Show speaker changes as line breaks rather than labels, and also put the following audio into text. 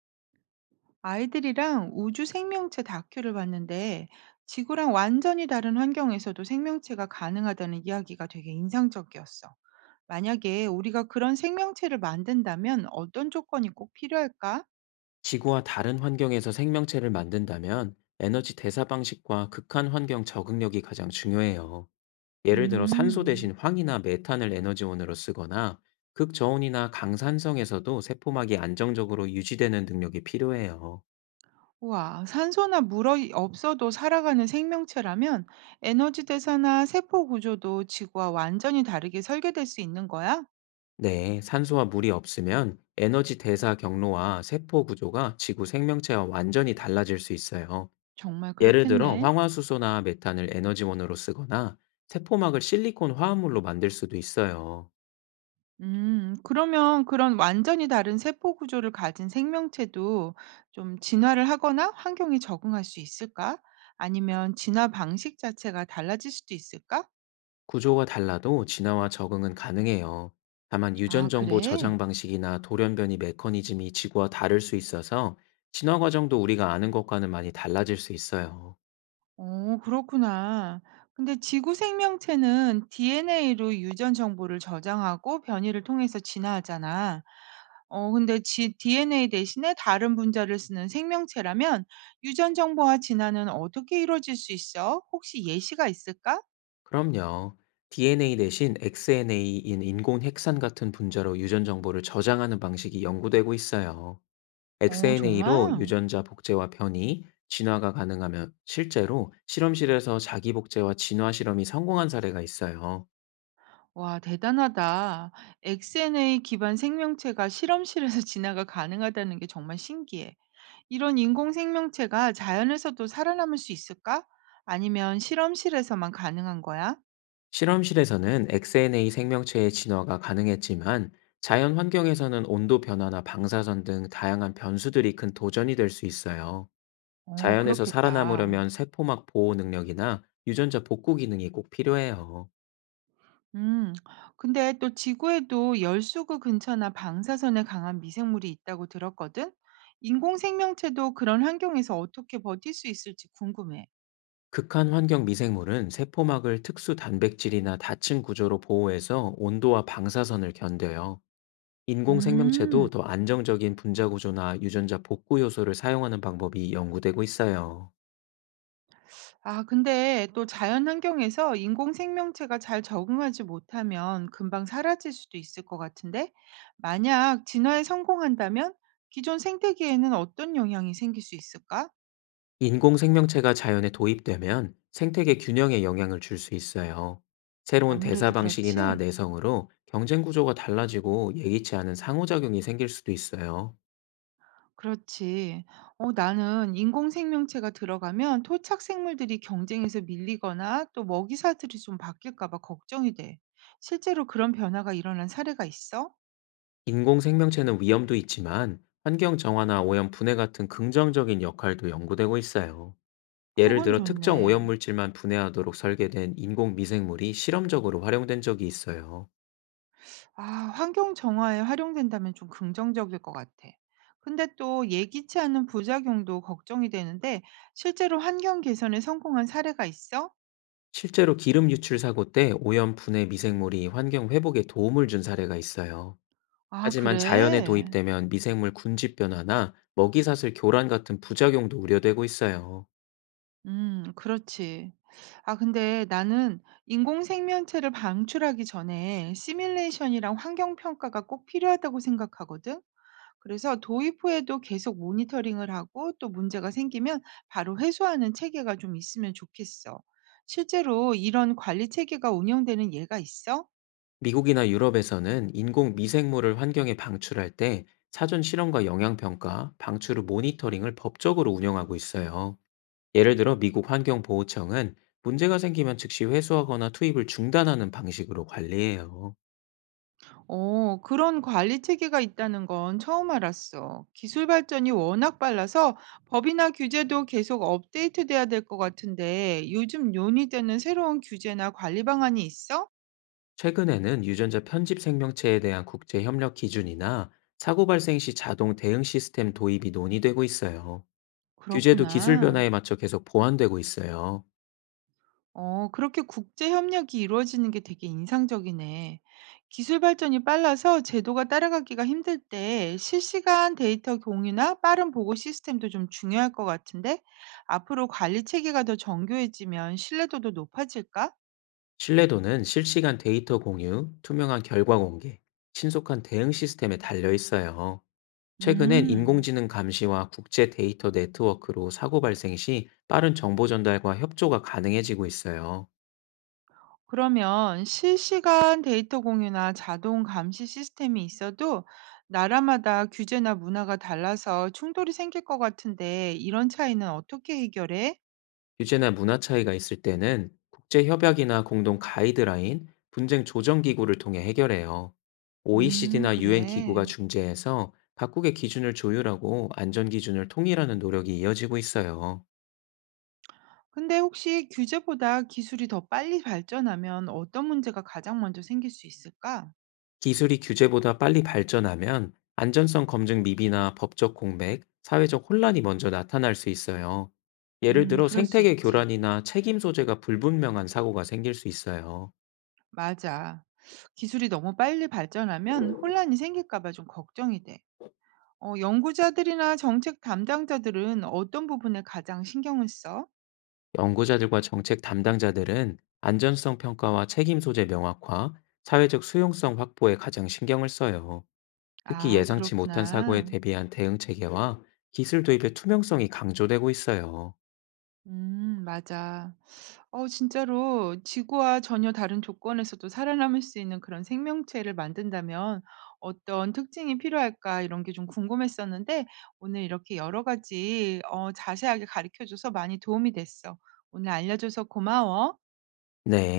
아이들이랑 우주 생명체 다큐를 봤는데 지구랑 완전히 다른 환경에서도 생명체가 가능하다는 이야기가 되게 인상적이었어. 만약에 우리가 그런 생명체를 만든다면 어떤 조건이 꼭 필요할까?
지구와 다른 환경에서 생명체를 만든다면 에너지 대사 방식과 극한 환경 적응력이 가장 중요해요. 예를 들어 산소
음,
대신 황이나 메탄을 에너지원으로 쓰거나 극저온이나 강산성에서도 세포막이 안정적으로 유지되는 능력이 필요해요.
우와, 산소나 물이 없어도 살아가는 생명체라면 에너지 대사나 세포 구조도 지구와 완전히 다르게 설계될 수 있는 거야?
네, 산소와 물이 없으면 에너지 대사 경로와 세포 구조가 지구 생명체와 완전히 달라질 수 있어요.
정말
예를 들어
그렇겠네.
황화수소나 메탄을 에너지원으로 쓰거나 세포막을 실리콘 화합물로 만들 수도 있어요.
음. 그러면 그런 완전히 다른 세포 구조를 가진 생명체도 좀 진화를 하거나 환경에 적응할 수 있을까? 아니면 진화 방식 자체가 달라질 수도 있을까?
구조가 달라도 진화와 적응은 가능해요. 다만 유전
아,
정보
그래?
저장 방식이나 돌연변이 메커니즘이 지구와 다를 수 있어서 진화 과정도 우리가 아는 것과는 많이 달라질 수 있어요.
어, 그렇구나. 근데 지구 생명체는 DNA로 유전 정보를 저장하고 변이를 통해서 진화하잖아. 근데 DNA 대신에 다른 분자를 쓰는 생명체라면 유전 정보와 진화는 어떻게 이루어질 수 있어? 혹시 예시가 있을까?
그럼요. DNA 대신 XNA인 인공 핵산 같은 분자로 유전 정보를 저장하는 방식이 연구되고 있어요.
어, 정말?
XNA로 유전자 복제와 변이, 진화가 가능하며, 실제로 실험실에서 자기 복제와 진화 실험이 성공한 사례가 있어요.
와, 대단하다. XNA 기반 생명체가 실험실에서 진화가 가능하다는 게 정말 신기해. 이런 인공 생명체가 자연에서도 살아남을 수 있을까? 아니면 실험실에서만 가능한 거야?
실험실에서는 엑스엔에이 생명체의 진화가 가능했지만, 자연 환경에서는 온도 변화나 방사선 등 다양한 변수들이 큰 도전이 될 수 있어요.
어,
자연에서
그렇겠다.
살아남으려면 세포막 보호 능력이나 유전자 복구 기능이 꼭 필요해요.
음, 근데 또 지구에도 열수구 근처나 방사선에 강한 미생물이 있다고 들었거든? 인공 생명체도 그런 환경에서 어떻게 버틸 수 있을지 궁금해.
극한 환경 미생물은 세포막을 특수 단백질이나 다층 구조로 보호해서 온도와 방사선을 견뎌요. 인공 생명체도
음.
더 안정적인 분자 구조나 유전자 복구 요소를 사용하는 방법이 연구되고 있어요.
아, 근데 또 자연 환경에서 인공 생명체가 잘 적응하지 못하면 금방 사라질 수도 있을 것 같은데, 만약 진화에 성공한다면 기존 생태계에는 어떤 영향이 생길 수 있을까?
인공 생명체가 자연에 도입되면 생태계 균형에 영향을 줄 수 있어요. 새로운 대사
아무래도
방식이나
그렇지.
내성으로 경쟁 구조가 달라지고 예기치 않은 상호작용이 생길 수도 있어요.
그렇지. 어, 나는 인공 생명체가 들어가면 토착 생물들이 경쟁에서 밀리거나 또 먹이 사슬이 좀 바뀔까 봐 걱정이 돼. 실제로 그런 변화가 일어난 사례가 있어?
인공 생명체는 위험도 있지만 환경 정화나 오염 분해 같은 긍정적인 역할도 연구되고 있어요. 예를
그건
들어 특정 오염
좋네.
물질만 분해하도록 설계된 인공 미생물이 실험적으로 활용된 적이 있어요.
아, 환경 정화에 활용된다면 좀 긍정적일 것 같아. 근데 또 예기치 않은 부작용도 걱정이 되는데 실제로 환경 개선에 성공한 사례가 있어?
실제로 기름 유출 사고 때 오염 분해 미생물이 환경 회복에 도움을 준 사례가 있어요.
아,
하지만 자연에
그래?
도입되면 미생물 군집 변화나 먹이사슬 교란 같은 부작용도 우려되고 있어요.
그렇지. 아, 근데 나는 인공 생명체를 방출하기 전에 시뮬레이션이랑 환경 평가가 꼭 필요하다고 생각하거든. 그래서 도입 후에도 계속 모니터링을 하고 또 문제가 생기면 바로 회수하는 체계가 좀 있으면 좋겠어. 실제로 이런 관리 체계가 운영되는 예가 있어?
미국이나 유럽에서는 인공 미생물을 환경에 방출할 때 사전 실험과 영향평가, 방출후 모니터링을 법적으로 운영하고 있어요. 예를 들어 미국 환경보호청은 문제가 생기면 즉시 회수하거나 투입을 중단하는 방식으로 관리해요.
그런 관리 체계가 있다는 건 처음 알았어. 기술 발전이 워낙 빨라서 법이나 규제도 계속 업데이트돼야 될 것 같은데 요즘 논의되는 새로운 규제나 관리 방안이 있어?
최근에는 유전자 편집 생명체에 대한 국제 협력 기준이나 사고 발생 시 자동 대응 시스템 도입이 논의되고 있어요. 규제도 기술
그렇구나.
변화에 맞춰 계속 보완되고 있어요.
그렇게 국제 협력이 이루어지는 게 되게 인상적이네. 기술 발전이 빨라서 제도가 따라가기가 힘들 때 실시간 데이터 공유나 빠른 보고 시스템도 좀 중요할 것 같은데 앞으로 관리 체계가 더 정교해지면 신뢰도도 높아질까?
신뢰도는 실시간 데이터 공유, 투명한 결과 공개, 신속한 대응 시스템에 달려 있어요. 최근엔
음,
인공지능 감시와 국제 데이터 네트워크로 사고 발생 시 빠른 정보 전달과 협조가 가능해지고 있어요.
그러면 실시간 데이터 공유나 자동 감시 시스템이 있어도 나라마다 규제나 문화가 달라서 충돌이 생길 것 같은데 이런 차이는 어떻게 해결해?
규제나 문화 차이가 있을 때는 국제 협약이나 공동 가이드라인, 분쟁 조정 기구를 통해 해결해요. OECD나 UN 기구가
그래.
중재해서 각국의 기준을 조율하고 안전 기준을 통일하는 노력이 이어지고 있어요.
근데 혹시 규제보다 기술이 더 빨리 발전하면 어떤 문제가 가장 먼저 생길 수 있을까?
기술이 규제보다 빨리 발전하면 안전성 검증 미비나 법적 공백, 사회적 혼란이 먼저 나타날 수 있어요. 예를 들어
그럴 수
생태계
있지.
교란이나 책임 소재가 불분명한 사고가 생길 수 있어요.
맞아. 기술이 너무 빨리 발전하면 혼란이 생길까 봐 좀 걱정이 돼. 어, 연구자들이나 정책 담당자들은 어떤 부분에 가장 신경을 써?
연구자들과 정책 담당자들은 안전성 평가와 책임 소재 명확화, 사회적 수용성 확보에 가장 신경을 써요. 특히
아,
예상치 못한 사고에
그렇구나.
대비한 대응 체계와 기술 도입의 투명성이 강조되고 있어요.
맞아. 진짜로 지구와 전혀 다른 조건에서도 살아남을 수 있는 그런 생명체를 만든다면 어떤 특징이 필요할까 이런 게 좀 궁금했었는데 오늘 이렇게 여러 가지 자세하게 가르쳐 줘서 많이 도움이 됐어. 오늘 알려줘서 고마워.
네.